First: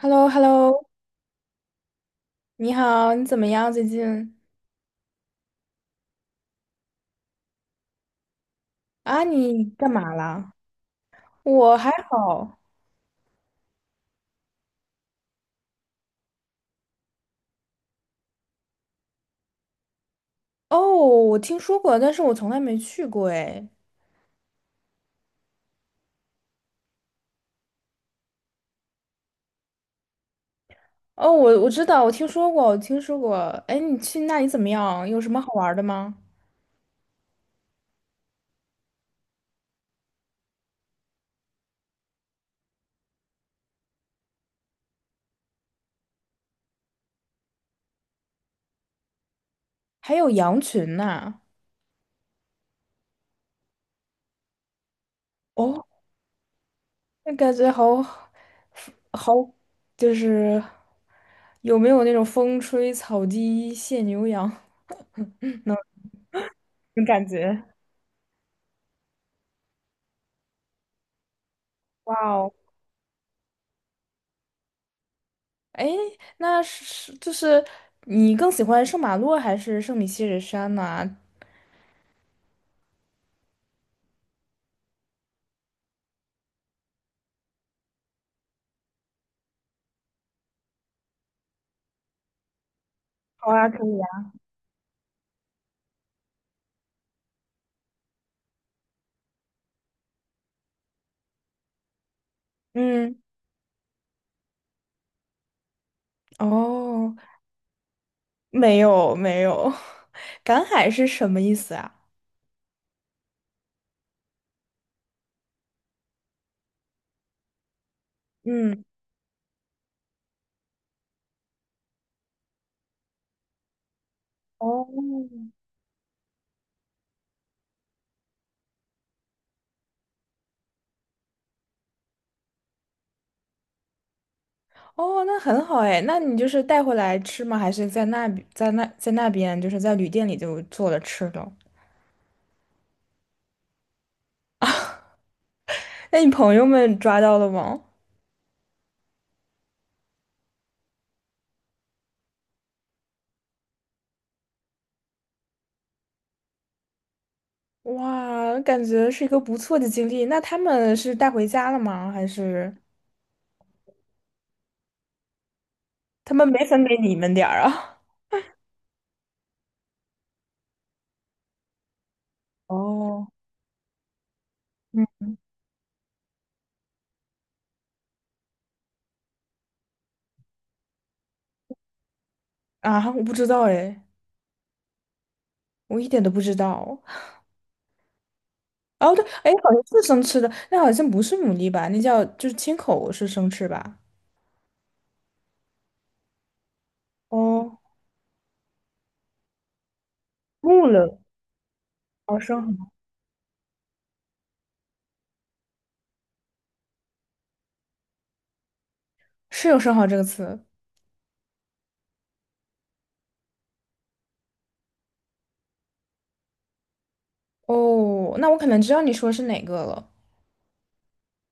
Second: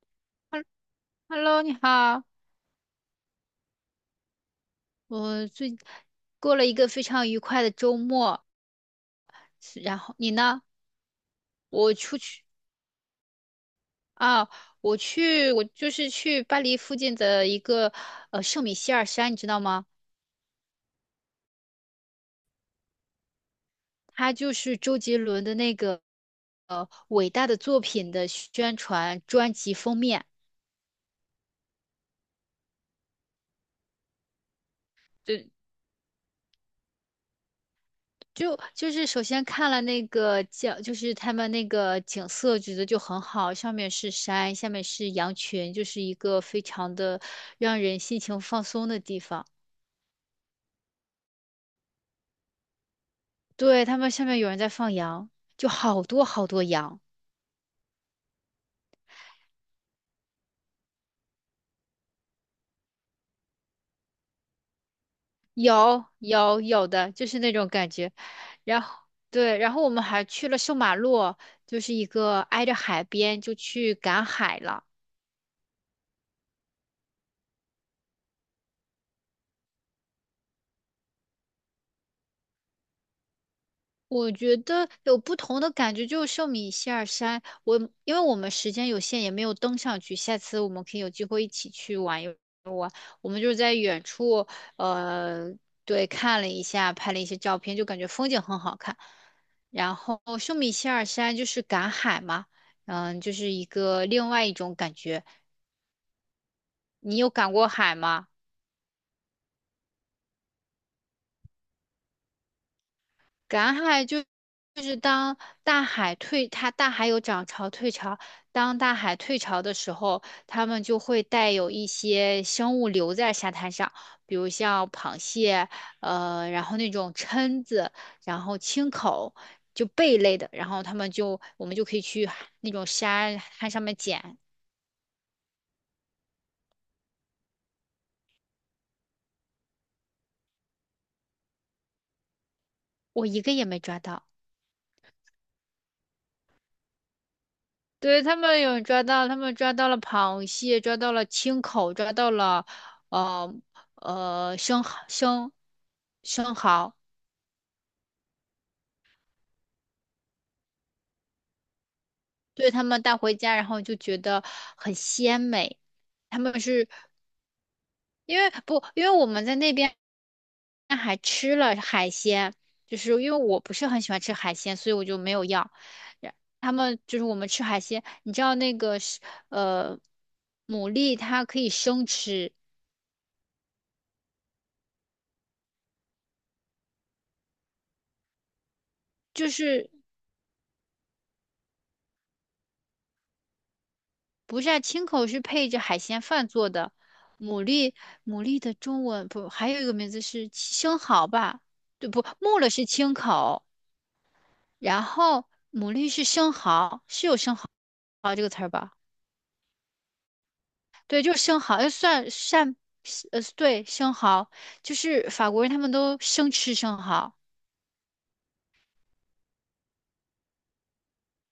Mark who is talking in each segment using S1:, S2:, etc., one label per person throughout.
S1: h e l l o h e l l o
S2: Hello，你好，
S1: 你好，你怎么样最近？
S2: 我最过了一个非常愉快的周末，
S1: 啊，你
S2: 是
S1: 干
S2: 然
S1: 嘛
S2: 后你
S1: 啦？
S2: 呢？
S1: 我还
S2: 我出去
S1: 好。
S2: 啊，我去，我就是去巴黎附近的一个圣米歇尔山，你知道吗？
S1: 哦，我听说过，但是我从来没去过哎。
S2: 它就是周杰伦的那个伟大的作品的宣传专辑封面，
S1: 哦，我知道，我听说过，我听说过。哎，你去那里怎么样？有什么
S2: 就
S1: 好玩儿的吗？
S2: 就是首先看了那个景，就是他们那个景色，觉得就很好，上面是山，下面是羊群，就是一个非常的让人心情放松的地方。
S1: 还有羊群呢？
S2: 对，他们下面有人在放羊，就
S1: 哦，
S2: 好多好多羊，
S1: 那感觉好好，就是有没有那种风吹草低见牛羊
S2: 有有有
S1: 的
S2: 的，
S1: 感
S2: 就
S1: 觉？
S2: 是那种感觉。然后对，然后我们还去了圣马洛，就是一
S1: 哇
S2: 个
S1: 哦！
S2: 挨着海边，就去赶海了。
S1: 哎，那是就是你更喜欢圣马洛还是圣米歇尔山呢？
S2: 我觉得有不同的感觉，就是寿米希尔山。因为我们时间有限，也没有登上去。下次我们可以有机会一起去玩。我们就
S1: 好
S2: 是
S1: 啊，
S2: 在
S1: 可以
S2: 远
S1: 啊。
S2: 处，呃，对，看了一下，拍了一些照片，就感觉风景很好看。然后寿米希尔山就是赶海嘛，嗯，
S1: 嗯，
S2: 就是一个另外一种感觉。
S1: 哦，
S2: 你有赶过海吗？
S1: 没有没有，赶海是什么意思啊？
S2: 赶海就是当大海退，它大海有涨潮退潮。当
S1: 嗯，
S2: 大海退潮的时候，它们就会带有一些生物留在沙滩上，比如
S1: 哦，
S2: 像螃蟹，然后那种蛏子，然后青口，就贝类的。然后他们就我们就可以去海那种沙滩上面捡，
S1: 哦，那很好哎，那你就是带回来吃吗？还是在那边就是在旅店里就做了吃的？
S2: 我一个也没抓到。
S1: 那你朋友们抓到了吗？
S2: 对，他们有抓到，他们抓到了螃蟹，抓到了青口，抓到了呃呃生蚝生生蚝，
S1: 哇，感觉是一个不错的经历。那他们是带回家了吗？还
S2: 对
S1: 是
S2: 他们带回家，然后就觉得很鲜美。
S1: 他
S2: 他
S1: 们
S2: 们
S1: 没分
S2: 是
S1: 给你们点儿啊？
S2: 因为不，因为我们在那边还吃了海鲜，就是
S1: 哦，
S2: 因为我不是很喜欢吃海鲜，所以
S1: 嗯，
S2: 我就没有要。然他们就是我们吃海鲜，你知道那个是呃牡蛎它可以生吃，
S1: 啊，我不知道哎，我一点都不知道。哦，对，
S2: 就
S1: 哎，好像
S2: 是。
S1: 是生吃的，那好像不是牡蛎吧？那叫就是青口是生吃吧？
S2: 不是啊，青口是配着海鲜饭做的，牡
S1: 哦，
S2: 蛎牡蛎的中文不还有一个名字是
S1: 木
S2: 生
S1: 了，
S2: 蚝吧？对不，
S1: 哦，
S2: 木
S1: 生
S2: 耳是
S1: 蚝
S2: 青口，然后牡蛎是生蚝，是有生蚝这个词儿吧？
S1: 是有生蚝这个词。
S2: 对，就是生蚝，要算扇对生蚝，就是法国人他们都生吃生蚝。
S1: 哦，那我可能知道你说是哪个了。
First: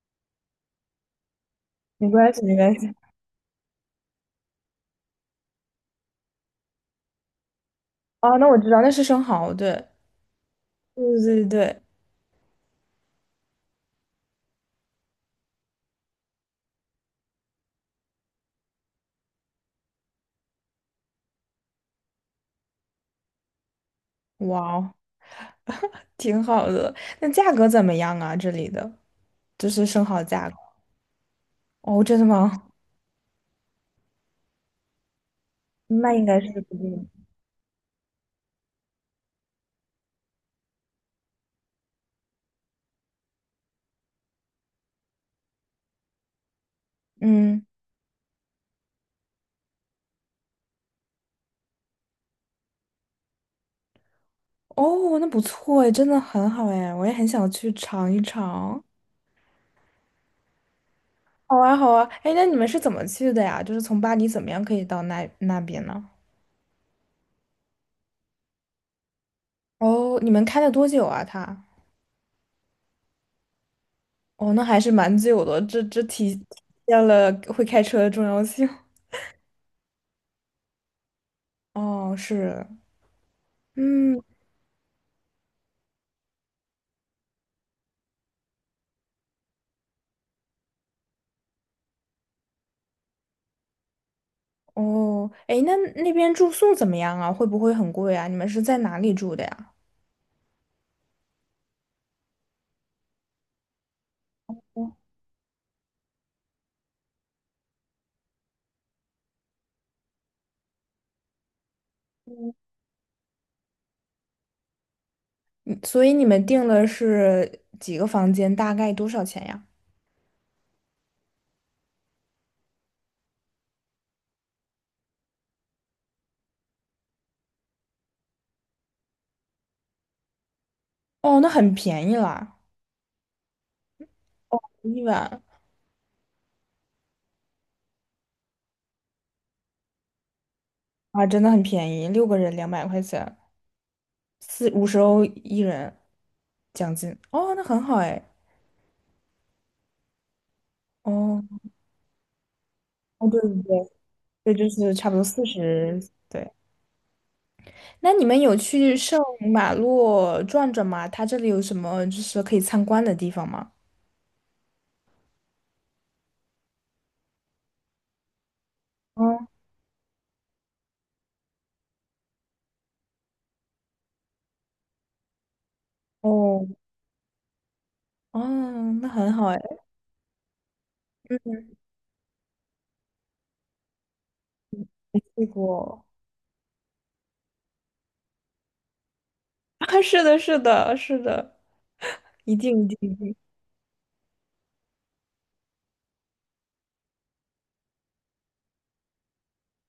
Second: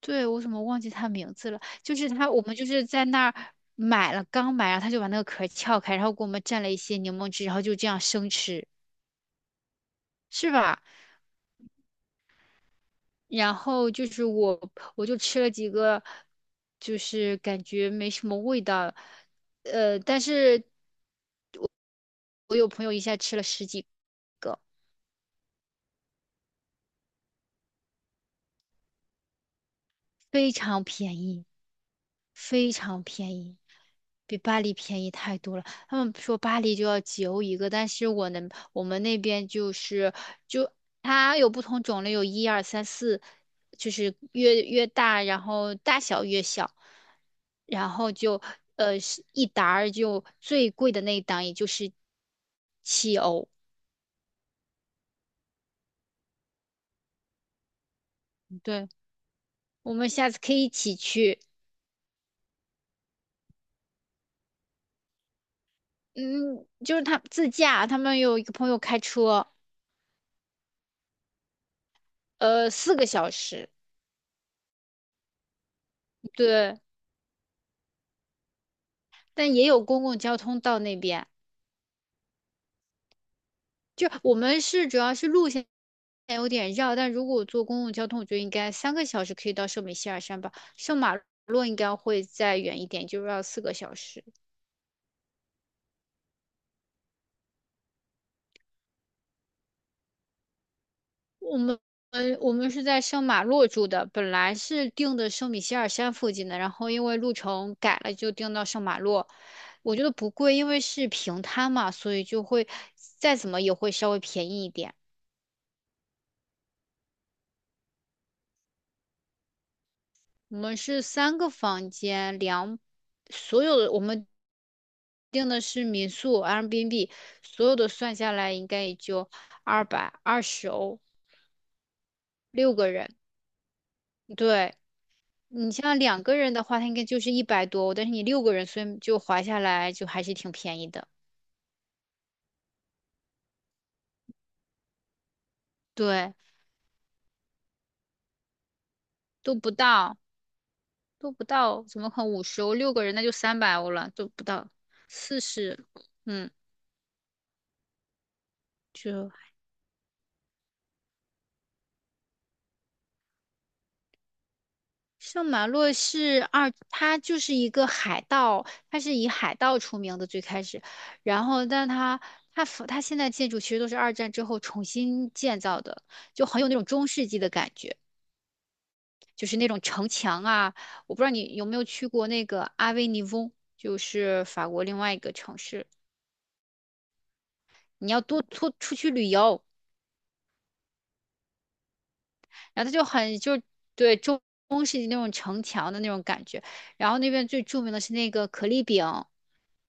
S2: 对，我怎么忘记他名字了？就
S1: 没
S2: 是他，
S1: 关
S2: 我
S1: 系，
S2: 们
S1: 没
S2: 就
S1: 关
S2: 是
S1: 系。
S2: 在那儿买了，刚买，然后他就把那个壳撬开，然后给我们蘸了一些柠檬汁，然后就这样生
S1: 哦，那我
S2: 吃，
S1: 知道，那是生蚝，对，
S2: 是吧？
S1: 对对对。
S2: 然后我就吃了几个，就是感觉没什么味道，但是我有朋友一下吃了十几个，
S1: 哇哦，挺好的。那价格怎么样啊？这里的就是生蚝价
S2: 非
S1: 格。
S2: 常便宜。
S1: 哦，真的吗？
S2: 非常便宜，比巴黎便宜太多了。他们
S1: 那应
S2: 说
S1: 该是
S2: 巴
S1: 不
S2: 黎就
S1: 贵。
S2: 要几欧一个，但是我能，我们那边就是就它有不同种类，有一二三四，就是越越大，然后大小越小，
S1: 嗯。
S2: 然后就是一沓儿就最贵的那一档也就是7欧。
S1: 哦，那不错哎，真的很好哎，我也很想去尝一尝。
S2: 对，我们下次可以一起去。
S1: 好啊，好啊，哎，那你们是怎么去的呀？就是从巴黎怎么样可以到那边呢？
S2: 嗯，就是他自驾，他们有一个朋友开车，
S1: 哦，你们开了多久啊？他？
S2: 四个小时。
S1: 哦，那还是蛮久的，这体体
S2: 对。
S1: 现了会开车的重要性。
S2: 但也有公共交通到那边。
S1: 哦，是，嗯，
S2: 我们主要是路线有点绕，但如果我坐公共交通，我觉得应该3个小时可以到圣米歇尔山吧。圣马洛应该会再远一点，就是要四个小时。
S1: 哦，哎，那那边住宿怎么样啊？会不会很贵啊？你们是在哪里住的呀？
S2: 我们我们是在圣马洛住的，本来是定的圣米歇尔山附近的，然后因为路程改了，就定到圣马洛。我觉得不贵，因为是平摊嘛，所以就会再怎么也会稍微便宜一点。
S1: 嗯所以你们订的是几个房间，大概多少钱呀？
S2: 我们是三个房间，所有的订的是民宿 Airbnb，所有的算下来应该也就220欧，
S1: 哦，那很便宜啦，
S2: 六个人。对，
S1: 一晚。
S2: 你像两个人的话，它应该就是100多欧但是你六个人，所以就划下来就还是挺便宜的。
S1: 啊，真的很便宜，6个人200块钱，四五十欧一人
S2: 对，
S1: 奖金。哦，那很好哎。
S2: 都不到，都
S1: 哦，
S2: 不到，怎么可能50欧？六个人那
S1: 哦，
S2: 就
S1: 对
S2: 三
S1: 对
S2: 百
S1: 对，
S2: 欧了，都不
S1: 对，
S2: 到
S1: 就是差不多
S2: 四十，
S1: 四
S2: 四十
S1: 十。
S2: 嗯，
S1: 对，那你们有去圣
S2: 就。
S1: 马洛转转吗？它这里有什么就是可以参观的地方吗？
S2: 圣马洛他就是一个海盗，他是以
S1: 嗯，
S2: 海盗出名的最开始，然后但他现在建筑其实都是二战之后重新建造的，就很
S1: 哦，
S2: 有那种中世纪的感觉，
S1: 哦，那很好
S2: 就是
S1: 哎，
S2: 那种城墙啊，我不知道你有没有去过那个阿维尼翁，就是法国另外一
S1: 没
S2: 个
S1: 去
S2: 城市，
S1: 过。
S2: 你要多出去旅游，
S1: 啊，是的，是的，是的，一定
S2: 然
S1: 一
S2: 后
S1: 定
S2: 他就
S1: 一定。
S2: 很就对中世纪那种城墙的那种感觉，然后那边最著名的是那个可丽饼。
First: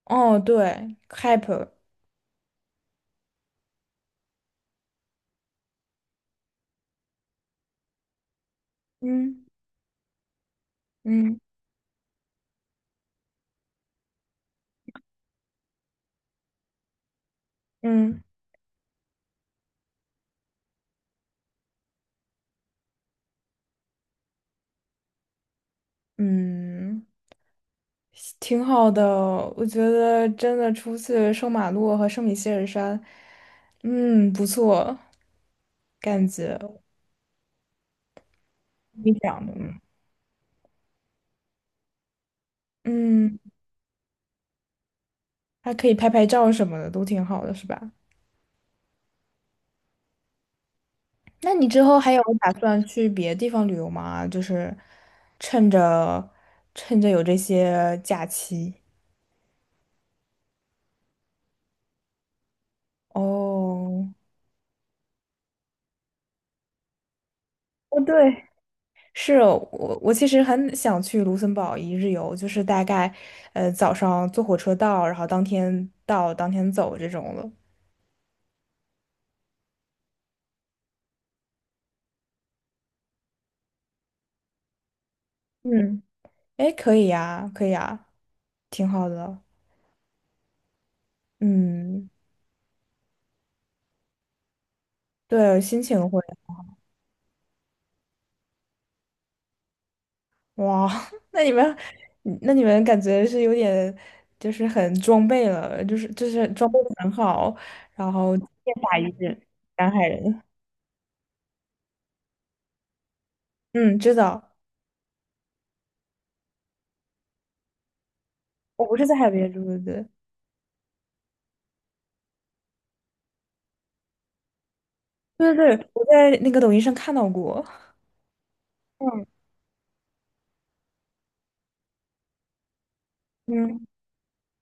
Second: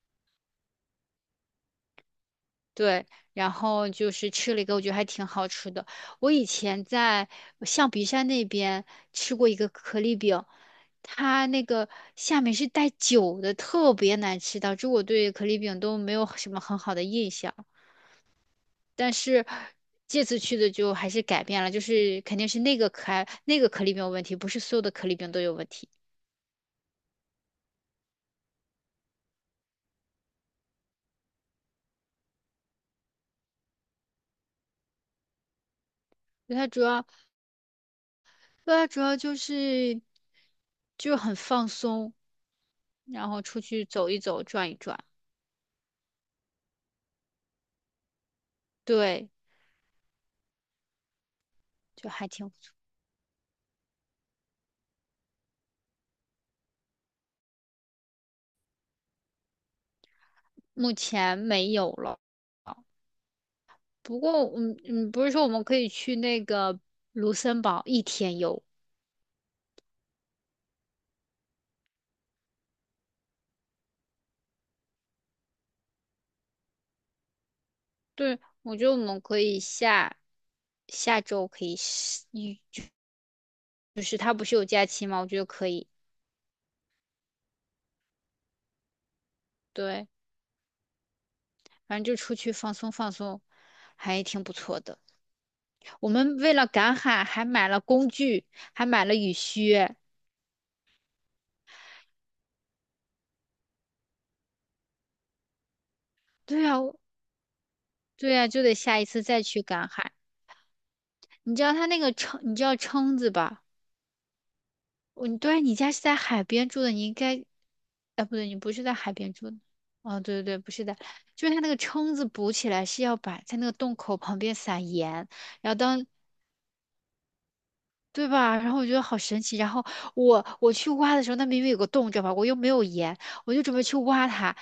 S1: 哦，对 c a p
S2: 对，然后就是吃了一个，我觉得还挺好吃的。我以前在象鼻山那边吃
S1: 嗯
S2: 过一个可丽饼，
S1: 嗯
S2: 它那个下面是带酒的，特别难吃，导致我对可丽饼都没有什么很好的印象。
S1: 嗯
S2: 但是这次去的就还是改变了，就是肯定是那个可爱那个可丽饼有问题，不是所有的可丽饼都有问题。
S1: 嗯。挺好的，我觉得真的出去圣马洛和圣米歇尔山，嗯，不错，感
S2: 对
S1: 觉
S2: 它主要，对它主
S1: 你
S2: 要就
S1: 讲的。
S2: 是就很放松，然
S1: 嗯，
S2: 后
S1: 嗯
S2: 出去走一走，转一转。
S1: 还可以拍拍照什么的，都挺好的，是吧？
S2: 对，
S1: 那你之后
S2: 就
S1: 还有
S2: 还挺
S1: 打
S2: 不错。
S1: 算去别的地方旅游吗？就是趁着趁着有这些假期。
S2: 目前没有了，
S1: 哦，
S2: 不过不是说我们可以去那个卢森堡
S1: 哦，
S2: 一
S1: 对，
S2: 天游，
S1: 是我，其实很想去卢森堡一日游，就是大概，早上坐火车到，然后当天到，当天走这种的。
S2: 对，我觉得我们可以下周可以是，就是他不是有假期吗？我觉得可以，
S1: 嗯，哎，可以呀，可以呀，挺好的。
S2: 对，反正
S1: 嗯，
S2: 就出去放松放松，还挺不错的。
S1: 对，心情
S2: 我
S1: 会。
S2: 们为了赶海还买了工具，还买了雨靴。
S1: 哇，那你们，那你们感觉是有点，就是很装备了，就是
S2: 对
S1: 装
S2: 呀，
S1: 备的很好，然
S2: 对
S1: 后剑
S2: 呀，就得
S1: 拔
S2: 下一
S1: 一
S2: 次
S1: 帜，
S2: 再去赶
S1: 南海
S2: 海。
S1: 人。
S2: 你知道撑子吧？
S1: 嗯，知道，
S2: 对，你家是在海边住的，你应该，哎，不对，你不是
S1: 我
S2: 在
S1: 不是
S2: 海
S1: 在海
S2: 边住
S1: 边
S2: 的。
S1: 住的，对
S2: 哦，对对对，不是的，就是它那个蛏子补起来是要把在那个洞口旁边撒盐，
S1: 对对，
S2: 然后
S1: 我
S2: 当
S1: 在那个抖音上看到过。
S2: 对吧？然后我觉得好
S1: 嗯
S2: 神奇。然后我去挖的时候，那明明有个洞，知道吧？我又没有盐，我就准备
S1: 嗯，
S2: 去挖它，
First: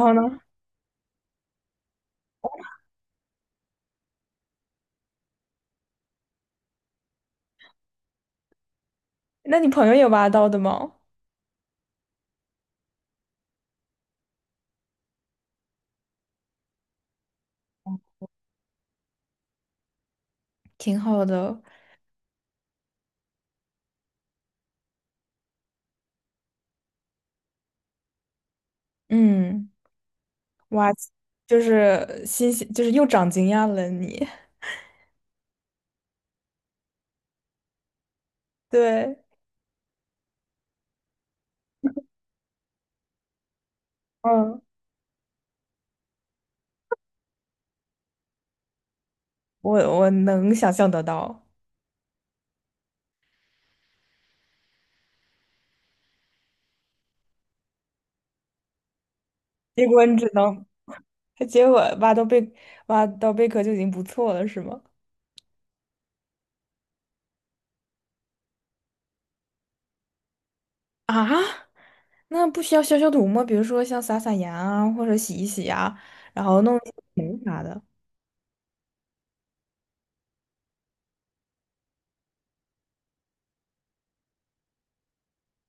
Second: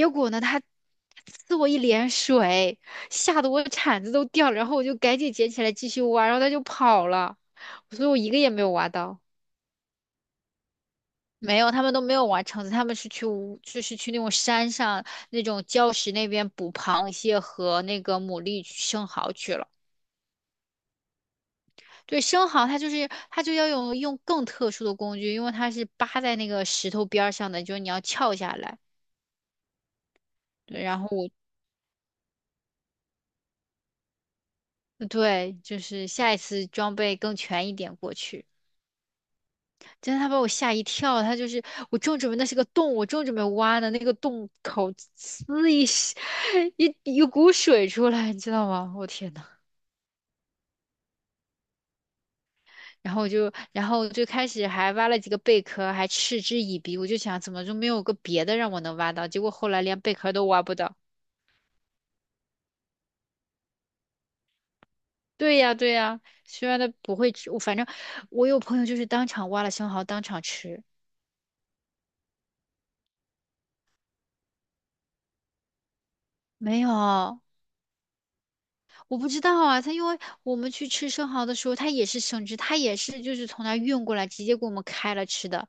S1: 然后
S2: 果
S1: 呢？
S2: 呢，它呲我一脸水，吓得我铲子都掉了。然后我就赶紧捡起来继续挖，然后它就跑了，所以我一个也没有挖到。
S1: 那你朋友有挖到的吗？
S2: 没有，他们都没有玩橙子，他们是去乌就是去那种山上那种礁石那边捕螃蟹和那个牡蛎、生蚝去了。
S1: 挺好的，
S2: 对，生蚝它就是它就要用更特殊的工具，因为它是扒在那个石头边儿上的，就是你要撬下来。
S1: 嗯，
S2: 对，
S1: 挖
S2: 然后
S1: 就是新鲜，就是又长经验了你。
S2: 对，就是下一次装备更全一点过去。
S1: 对，
S2: 真的，他把我吓一跳，他就是我正准备挖的那个洞
S1: 嗯，
S2: 口呲一 一股水出来，你知道吗？我天呐！
S1: 我能想象得到。
S2: 然后然后最开始还挖了几个贝壳，还嗤之以鼻。我就想，怎么就没有个别的让我能挖到？结果后来
S1: 结
S2: 连
S1: 果
S2: 贝
S1: 你只
S2: 壳都挖
S1: 能，
S2: 不到。
S1: 结果挖到贝壳就已经不错了，是吗？
S2: 对呀，对呀，虽然它不会吃，我反正我有朋友就是当场挖了生蚝，当场吃，
S1: 啊，那不需要消消毒吗？比如说像撒撒盐啊，或者洗一洗啊，然后弄
S2: 没
S1: 一些盐
S2: 有。
S1: 啥的。
S2: 我不知道啊，他因为我们去吃生蚝的时候，他也是生吃，他也是就是从那儿运过来，直接给我们开了吃的。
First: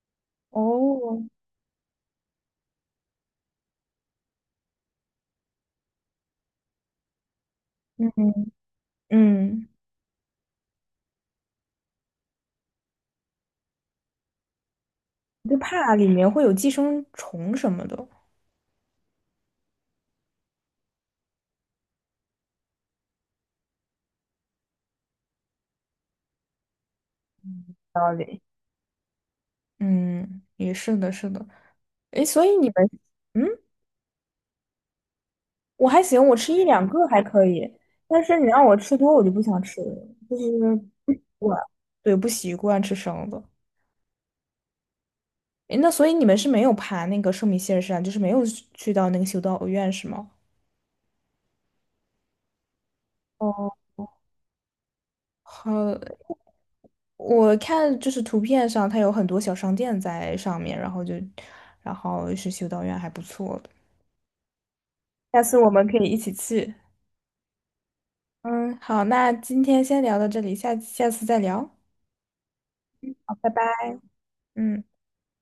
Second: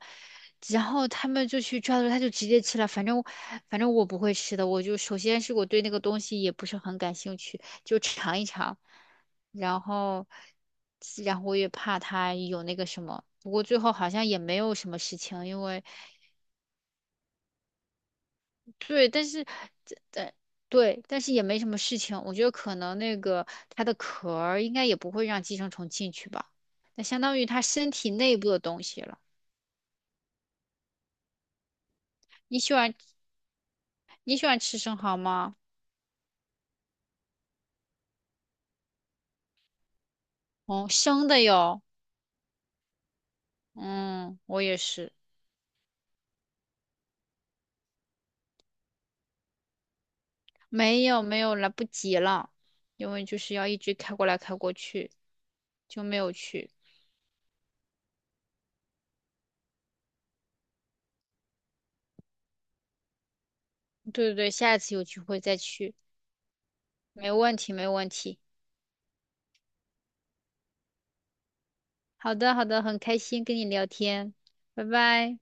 S2: 然后
S1: 哦，
S2: 他们就去抓的时候，他就直接吃了。反正我不会吃的，我就首先是我对那个东西也不是很感兴趣，就
S1: 嗯
S2: 尝一尝。
S1: 嗯，
S2: 然后然后我也怕他有那个什么，不过最后好像也没有什么事情，
S1: 就
S2: 因为。
S1: 怕里面会有寄生虫什么的。
S2: 对，但是这对对，但是也没什么事情。我觉得可能那个它的壳儿应该也不会让寄生虫进去吧，那相当于它身体
S1: 道
S2: 内
S1: 理。
S2: 部的东西了。
S1: 嗯，也是的，是的。诶，所以
S2: 你
S1: 你们，
S2: 喜欢
S1: 嗯，
S2: 你喜欢吃生蚝吗？
S1: 我还行，我吃一两个还可以，但是你让我吃多，我就不想吃了，就是
S2: 哦，
S1: 不习
S2: 生的
S1: 惯，
S2: 哟。
S1: 对，不习惯吃生的。
S2: 嗯，我也是。
S1: 诶，那所以你们是没有爬那个圣米歇尔山，就是没有去到那个修道院是吗？
S2: 没有没有，来不及了，因为就是
S1: 哦，
S2: 要一直开过来开过去，
S1: 好，
S2: 就没有去。
S1: 我看就是图片上它有很多小商店在上面，然后就，然后是修道院还不错的，
S2: 对对对，下一次有机会
S1: 下次
S2: 再
S1: 我们
S2: 去，
S1: 可以一起去。
S2: 没问题没问题。
S1: 嗯，好，那今天先聊到这里，下下次再聊，
S2: 好的好的，很开
S1: 好，
S2: 心
S1: 拜
S2: 跟
S1: 拜。
S2: 你聊天，
S1: 嗯。
S2: 拜拜。